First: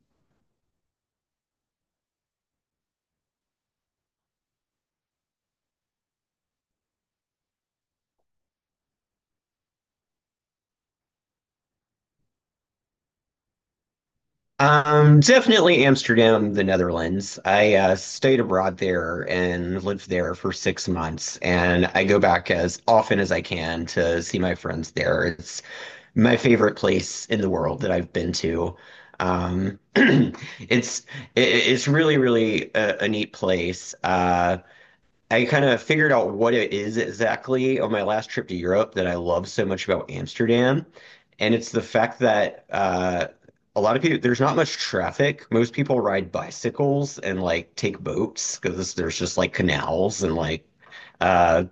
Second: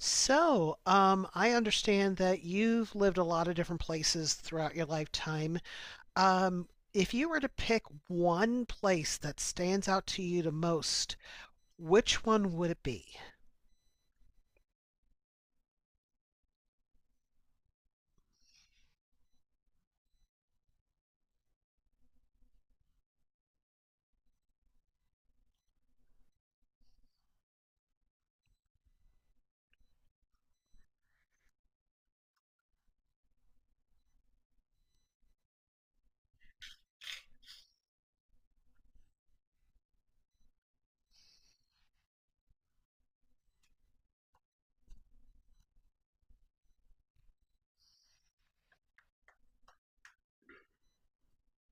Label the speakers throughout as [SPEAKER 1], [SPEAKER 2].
[SPEAKER 1] So I understand that you've lived a lot of different places throughout your lifetime. Um, if you were to pick one place that stands out to you the most, which one would it be?
[SPEAKER 2] Definitely Amsterdam, the Netherlands. I stayed abroad there and lived there for 6 months, and I go back as often as I can to see my friends there. It's my favorite place in the world that I've been to. Um, it's it's really, really a neat place. I kind of figured out what it is exactly on my last trip to Europe that I love so much about Amsterdam. And it's the fact that a lot of people, there's not much traffic. Most people ride bicycles and like take boats because there's just like canals and uh,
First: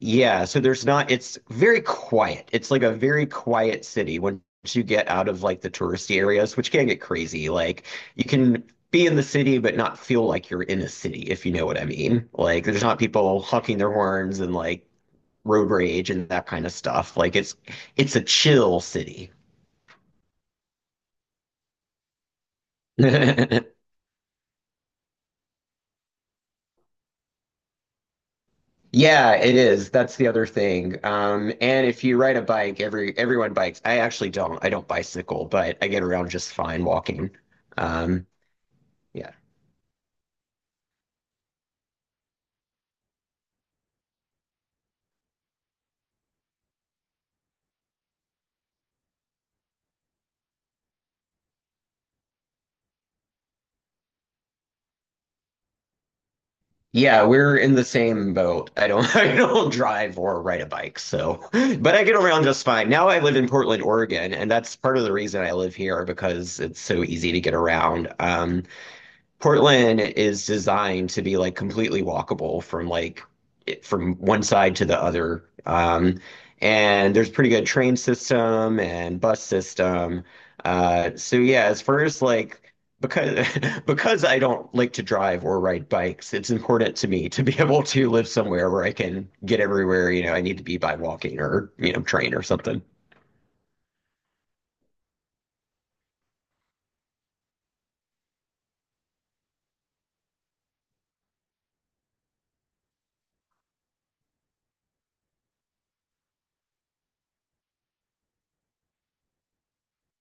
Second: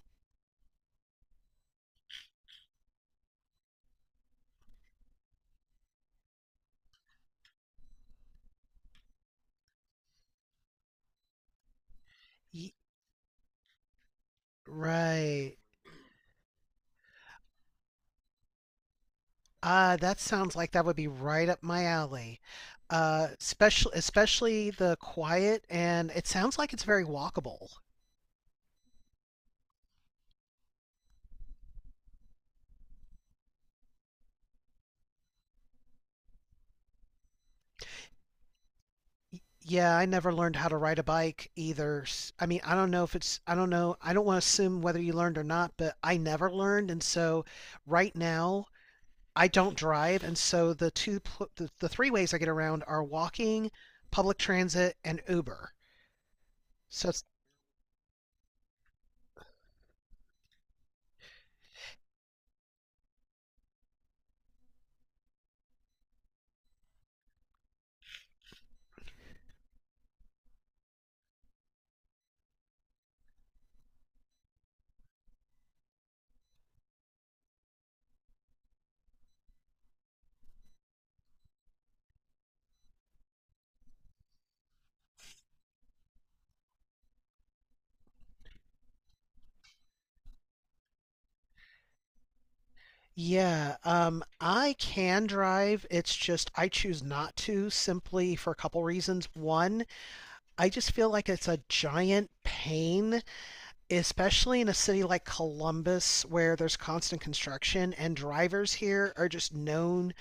[SPEAKER 2] yeah, so there's not, it's very quiet. It's like a very quiet city once you get out of like the touristy areas, which can get crazy. Like you can be in the city but not feel like you're in a city, if you know what I mean. Like
[SPEAKER 1] Ye-
[SPEAKER 2] there's not people honking their horns and like
[SPEAKER 1] Right.
[SPEAKER 2] road rage and that kind of stuff. Like it's a chill city.
[SPEAKER 1] That sounds like that would be right up my alley. Uh, especially especially the quiet, and it sounds like it's very walkable.
[SPEAKER 2] Yeah, it is. That's the other thing. And if you ride a bike, everyone bikes. I actually don't. I don't bicycle, but I get around just fine walking. Um, Yeah.
[SPEAKER 1] Yeah, I never learned how to ride a bike either. I mean, I don't know if it's, I don't know, I don't want to assume whether you learned or not, but I never learned, and so right now I don't drive, and so the two pl- the three ways I get around are walking, public transit, and Uber. So
[SPEAKER 2] Yeah,
[SPEAKER 1] it's
[SPEAKER 2] we're in the same boat. I don't I don't drive or ride a bike, so but I get around just fine. Now I live in Portland, Oregon, and that's part of the reason I live here because it's so easy to get around. Portland is designed to be like completely walkable from from one side to the other. And there's pretty good train system and bus system. So yeah, as far as like because because I don't like to drive or ride bikes, it's important to me to be able to live somewhere where I can get everywhere, you know, I need to be by walking or, you know, train or something.
[SPEAKER 1] Yeah, I can drive. It's just I choose not to simply for a couple reasons. One, I just feel like it's a giant pain, especially in a city like Columbus where there's constant construction, and drivers here are just known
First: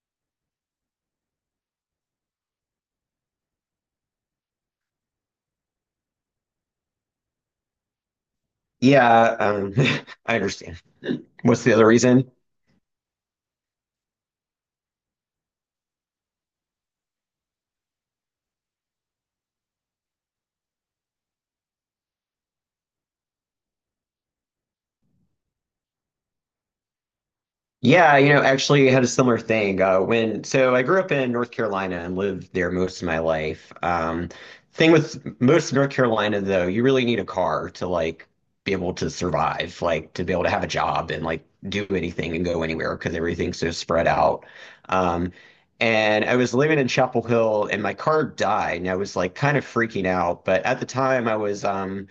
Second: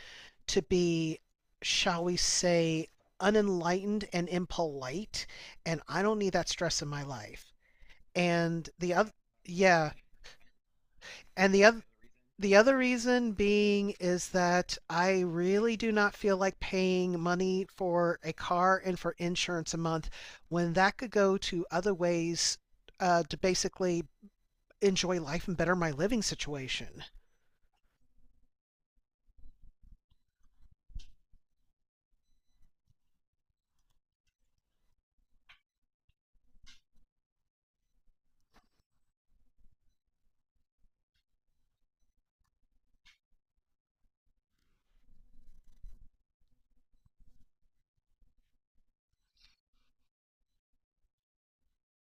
[SPEAKER 1] to be, shall we say, unenlightened and impolite, and I don't need that stress in my life. And the other,
[SPEAKER 2] Yeah,
[SPEAKER 1] yeah,
[SPEAKER 2] I understand.
[SPEAKER 1] and
[SPEAKER 2] What's
[SPEAKER 1] the
[SPEAKER 2] the
[SPEAKER 1] other,
[SPEAKER 2] other reason?
[SPEAKER 1] the other reason being is that I really do not feel like paying money for a car and for insurance a month when that could go to other ways to basically enjoy life and better my living situation.
[SPEAKER 2] Yeah, you know, actually had a similar thing. When so I grew up in North Carolina and lived there most of my life. Thing with most of North Carolina though, you really need a car to like be able to survive, like to be able to have a job and like do anything and go anywhere because everything's so spread out. Um, and I was living in Chapel Hill and my car died and I was like kind of freaking out. But at the time I was um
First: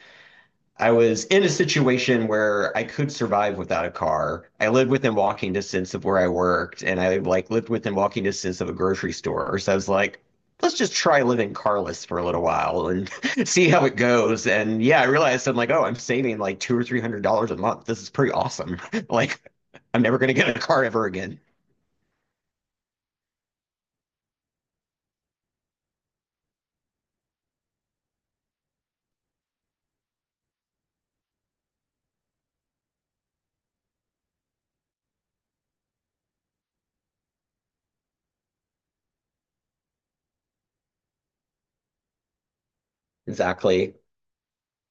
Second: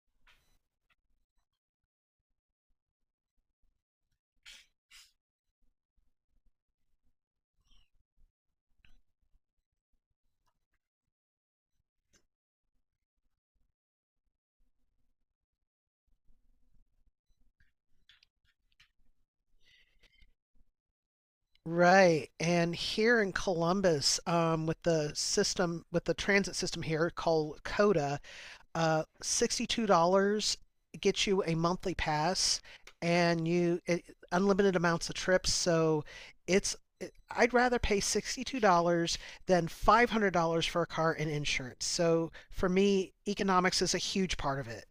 [SPEAKER 2] I was in a situation where I could survive without a car. I lived within walking distance of where I worked, and I like lived within walking distance of a grocery store. So I was like, let's just try living carless for a little while and see how it goes. And yeah, I realized I'm like, oh, I'm saving like two or three hundred dollars a month. This is pretty awesome. Like, I'm never gonna get a car ever again.
[SPEAKER 1] Right. And here in Columbus, with the system, with the transit system here called COTA. $62 gets you a monthly pass and unlimited amounts of trips. So it's I'd rather pay $62 than $500 for a car and insurance. So for me, economics is
[SPEAKER 2] Exactly.
[SPEAKER 1] a huge part of it.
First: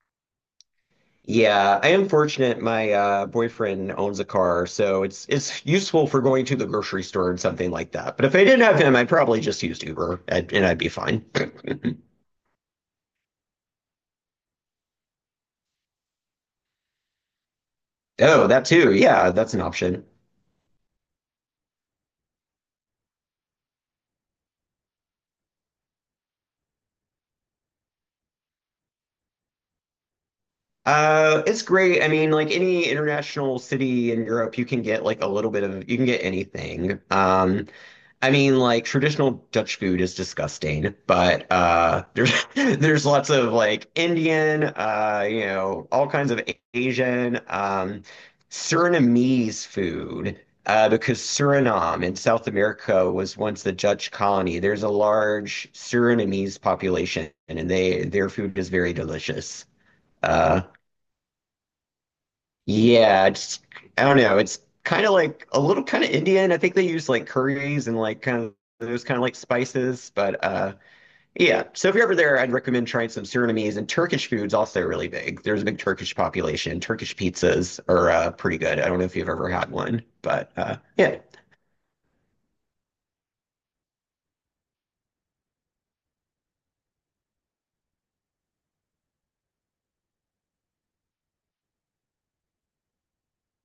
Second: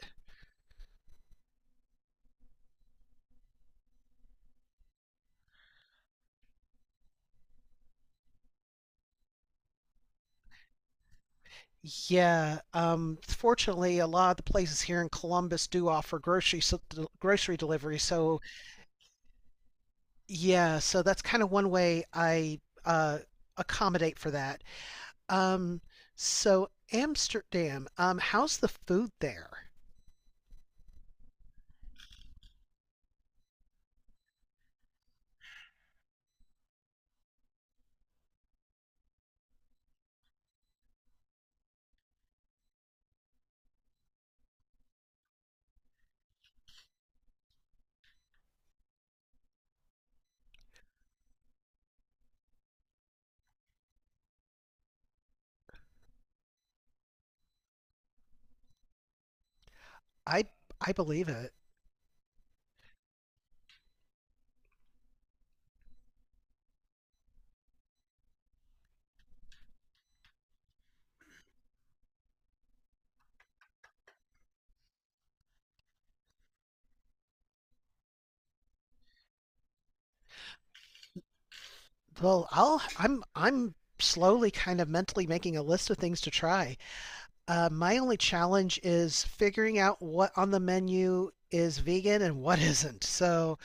[SPEAKER 2] Yeah, I am fortunate. My boyfriend owns a car, so it's useful for going to the grocery store and something like that. But if I didn't have him, I'd probably just use Uber and I'd be fine.
[SPEAKER 1] Yeah, fortunately, a lot of the places here in Columbus do offer grocery delivery. So
[SPEAKER 2] Oh, that too. Yeah, that's an option.
[SPEAKER 1] yeah, so that's kind of one way I uh, accommodate for that. Um, so Amsterdam, how's the food there?
[SPEAKER 2] It's great. I mean, like any international city in Europe, you can get like a little bit of you can get anything. I mean, like traditional Dutch food is disgusting, but there's there's lots of like Indian, you know, all kinds of Asian, Surinamese food, because Suriname in South America was once the Dutch colony. There's a large Surinamese population, and they their food is very delicious.
[SPEAKER 1] I
[SPEAKER 2] Uh,
[SPEAKER 1] I believe it.
[SPEAKER 2] yeah, it's I don't know. It's kind of like a little kind of Indian. I think they use like curries and like kind of those kind of like spices. But yeah, so if you're ever there, I'd recommend trying some Surinamese and Turkish food's also really big. There's a big Turkish population. Turkish pizzas are pretty good. I don't know if you've ever had one, but yeah.
[SPEAKER 1] Well, I'm slowly kind of mentally making a list of things to try. My only challenge is figuring out what on the menu is vegan and what isn't. So,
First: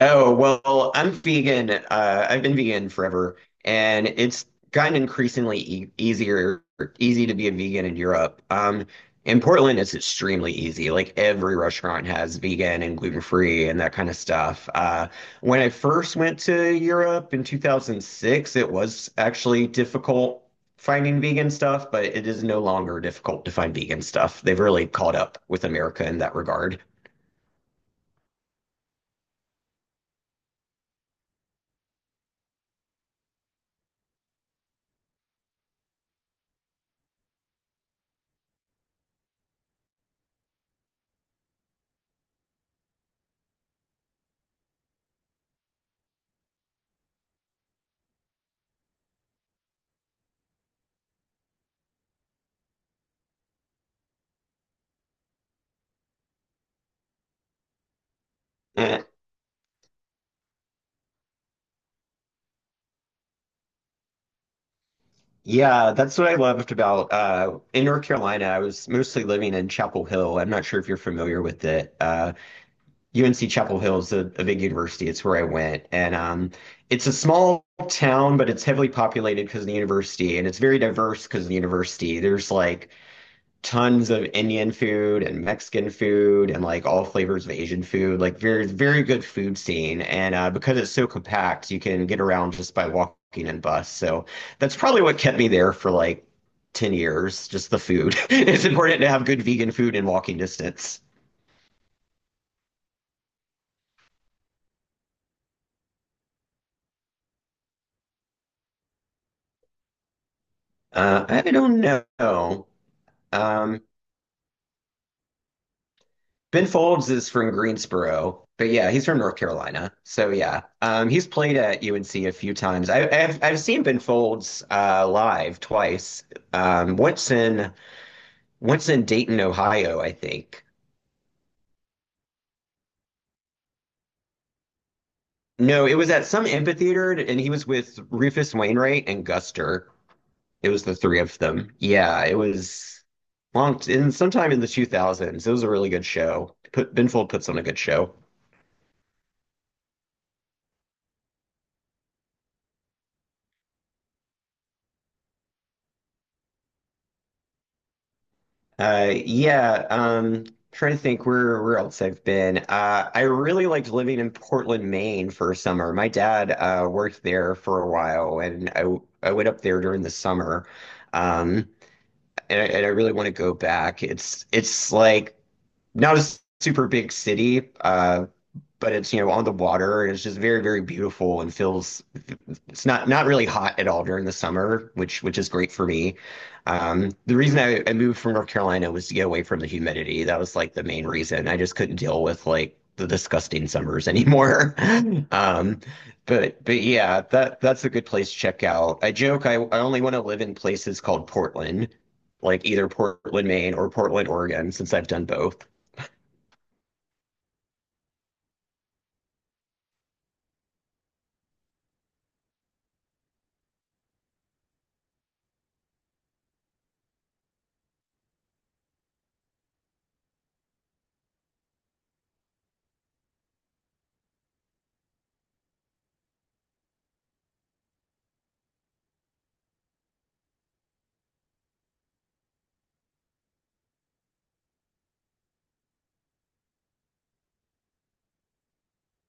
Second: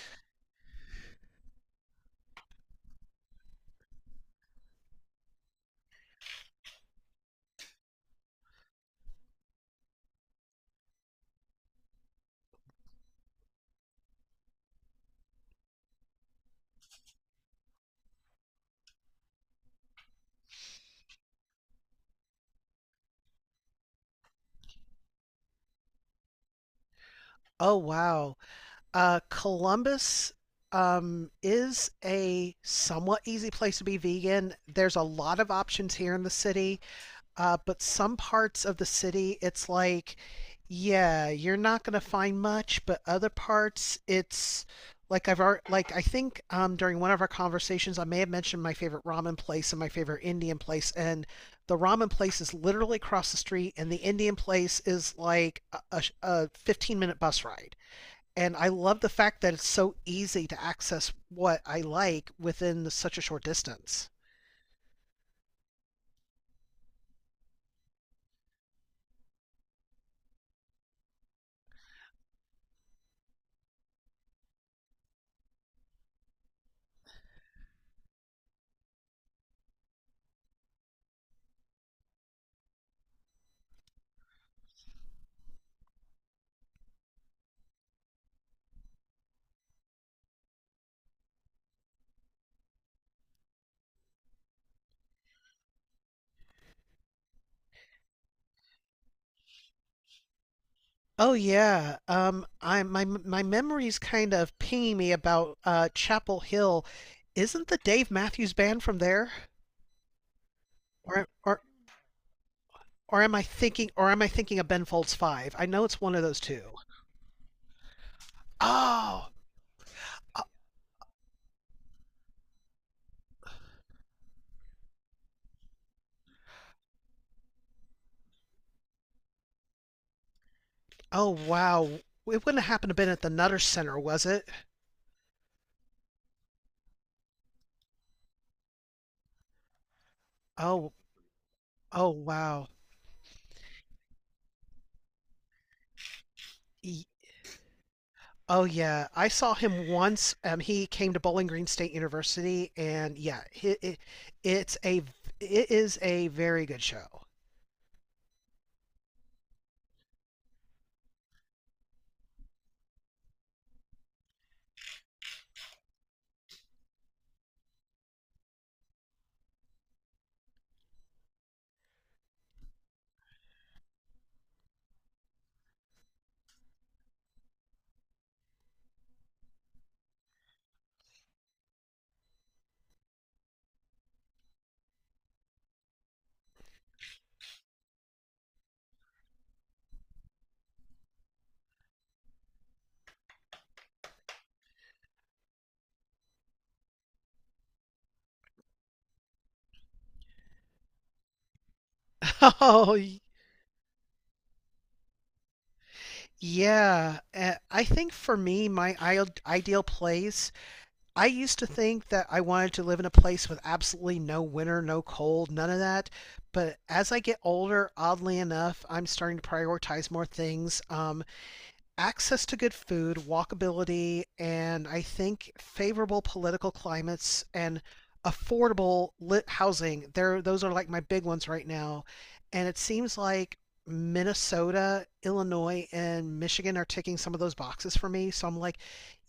[SPEAKER 2] Oh, well, I'm vegan. I've been vegan forever, and it's gotten increasingly easy to be a vegan in Europe. In Portland, it's extremely easy. Like every restaurant has vegan and gluten-free and that kind of stuff. When I first went to Europe in 2006, it was actually difficult finding vegan stuff, but it is no longer difficult to find vegan stuff. They've really caught up with America in that regard.
[SPEAKER 1] oh wow. Columbus, is a somewhat easy place to be vegan. There's a lot of options here in the city, but some parts of the city, it's like, yeah, you're not going to find much, but other parts, it's like I've already, like I think during one of our conversations, I may have mentioned my favorite ramen place and my favorite Indian place, and the ramen place is literally across the street, and the Indian place is like a 15-minute minute bus ride. And I love
[SPEAKER 2] Eh,
[SPEAKER 1] the fact that it's so easy to access what I like within such a short distance.
[SPEAKER 2] Yeah, that's what I loved about in North Carolina. I was mostly living in Chapel Hill. I'm not sure if you're familiar with it. UNC Chapel Hill is a big university. It's where I went, and it's a small town, but it's heavily populated because of the university, and it's very diverse because of the university. There's like tons of Indian food and Mexican food and like all flavors of Asian food. Like very very good food scene. And because it's so compact, you can get around just by walking and bus. So that's probably what kept me there for like 10 years, just the food. It's important to have good vegan food in walking distance.
[SPEAKER 1] Oh yeah, I my memory's kind of pinging me about Chapel Hill. Isn't the Dave Matthews Band from there? Or
[SPEAKER 2] I
[SPEAKER 1] or
[SPEAKER 2] don't know.
[SPEAKER 1] or am I
[SPEAKER 2] Um,
[SPEAKER 1] thinking of Ben Folds Five? I know it's one of those
[SPEAKER 2] Ben
[SPEAKER 1] two.
[SPEAKER 2] Folds is from Greensboro, but yeah, he's from
[SPEAKER 1] Oh,
[SPEAKER 2] North Carolina. So yeah, he's played at UNC a few times. I've seen Ben Folds live twice. Um, once in Dayton, Ohio, I think.
[SPEAKER 1] oh wow! It wouldn't have happened to been at the Nutter Center, was it?
[SPEAKER 2] No, it was at some amphitheater, and he was with Rufus Wainwright and Guster. It was
[SPEAKER 1] Oh,
[SPEAKER 2] the three of them.
[SPEAKER 1] oh
[SPEAKER 2] Yeah, it
[SPEAKER 1] wow.
[SPEAKER 2] was long in sometime in the 2000s. It was a really good show.
[SPEAKER 1] E-
[SPEAKER 2] Ben Folds puts on a good show.
[SPEAKER 1] Oh yeah, I saw him once. He came to Bowling Green State University, and yeah, it's a it is a very good show.
[SPEAKER 2] Yeah, trying to think where else I've been. I really liked living in Portland, Maine for a summer. My dad worked there for a while, and I went up there during the summer. Um, and I really want to go back. It's like not a super big city, but it's you know on the water, and it's just very very beautiful and feels it's not not really hot at all during the summer, which is great for me. The reason I moved from North Carolina was to get away from the humidity. That was like the main reason. I just couldn't deal with like the disgusting summers anymore. Um, but yeah, that's a good place to check out. I joke I only want to live in places called Portland, like either
[SPEAKER 1] Oh y-
[SPEAKER 2] Portland, Maine or Portland, Oregon, since I've done both.
[SPEAKER 1] yeah, I think for me, my ideal place. I used to think that I wanted to live in a place with absolutely no winter, no cold, none of that. But as I get older, oddly enough, I'm starting to prioritize more things. Access to good food, walkability, and I think favorable political climates and affordable lit housing. There, those are like my big ones right now. And it seems like Minnesota, Illinois, and Michigan are ticking some of those boxes for me. So I'm like,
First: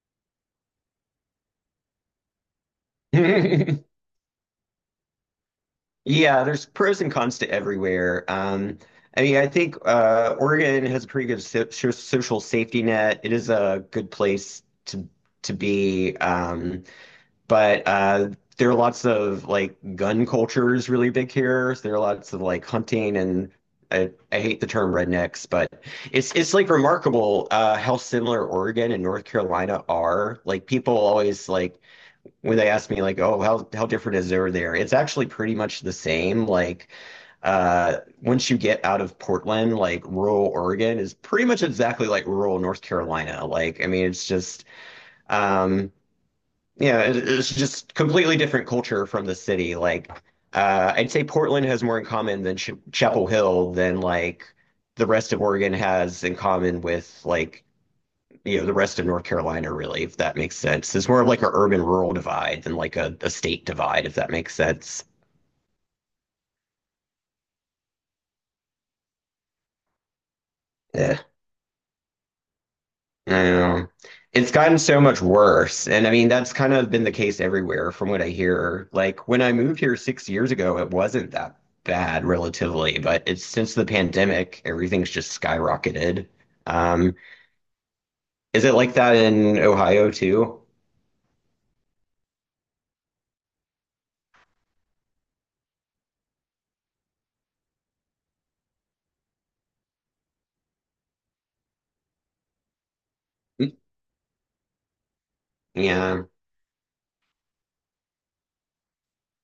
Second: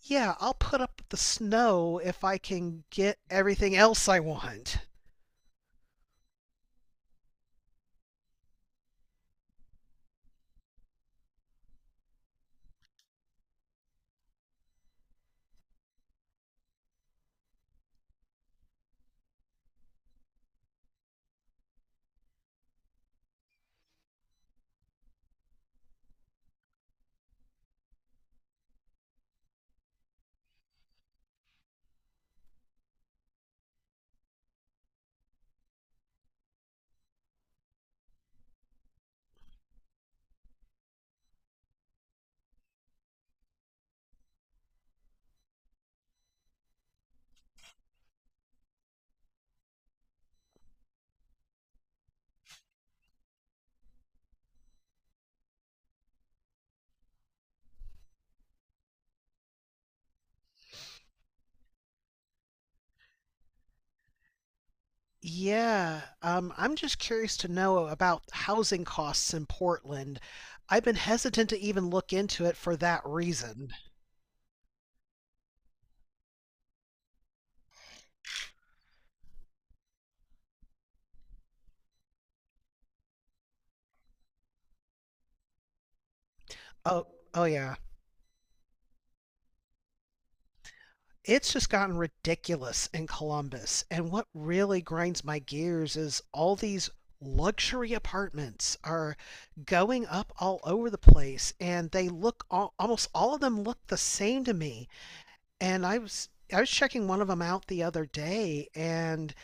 [SPEAKER 1] yeah, I'll put up with the snow if I can get everything else I want.
[SPEAKER 2] Yeah, there's pros and cons to everywhere. I mean, I think Oregon has a pretty good social safety net. It is a good place to be, but there are lots of like gun culture is really big here. So there are lots of like hunting and I hate the term rednecks, but it's like remarkable how similar Oregon and North Carolina are. Like people always like when they ask me like, oh, how different is over there? It's actually pretty much the same. Like, once you get out of Portland, like rural Oregon is pretty much exactly like rural North Carolina. Like, I mean, it's just, um, yeah, it's just completely different culture from the city. Like, I'd say Portland has more in common than Ch Chapel Hill than like the rest of Oregon has in common with like you know the rest of North Carolina, really, if that makes sense. It's more of like an urban-rural divide than like a state divide, if that makes sense.
[SPEAKER 1] Yeah, I'm just curious to know about housing costs in Portland. I've been
[SPEAKER 2] Yeah,
[SPEAKER 1] hesitant to even look into it for that
[SPEAKER 2] I don't
[SPEAKER 1] reason.
[SPEAKER 2] know. It's gotten so much worse, and I mean that's kind of been the case everywhere, from what I hear. Like when I moved here 6 years ago, it wasn't that bad relatively, but it's since the pandemic, everything's just skyrocketed.
[SPEAKER 1] Oh,
[SPEAKER 2] Um,
[SPEAKER 1] oh yeah.
[SPEAKER 2] is it like that in Ohio too?
[SPEAKER 1] It's just gotten ridiculous in Columbus. And what really grinds my gears is all these luxury apartments are going up all over the place, and they look all, almost all of them look the same to me. And I
[SPEAKER 2] Yeah.
[SPEAKER 1] was I was checking one of them out the other day, and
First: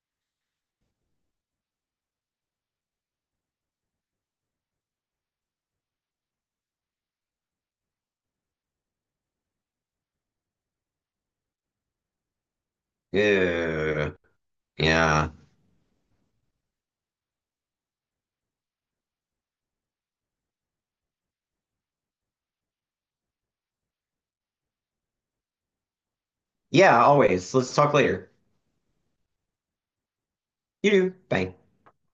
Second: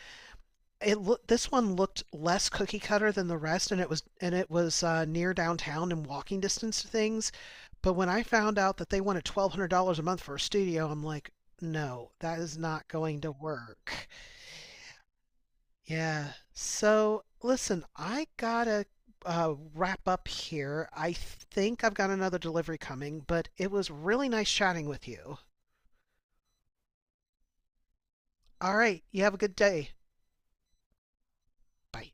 [SPEAKER 1] this one looked less cookie cutter than the rest, and it was, and it was near downtown and walking distance to things, but when I found out that they wanted $1,200 a month for a studio, I'm like, no, that is not going to work.
[SPEAKER 2] Yeah. Yeah.
[SPEAKER 1] Yeah, so listen, I gotta wrap up here. I think I've got another delivery coming, but it was really nice chatting with you.
[SPEAKER 2] Yeah, always. Let's talk later.
[SPEAKER 1] All right, you have a good day.
[SPEAKER 2] You do. Bye.
[SPEAKER 1] Bye.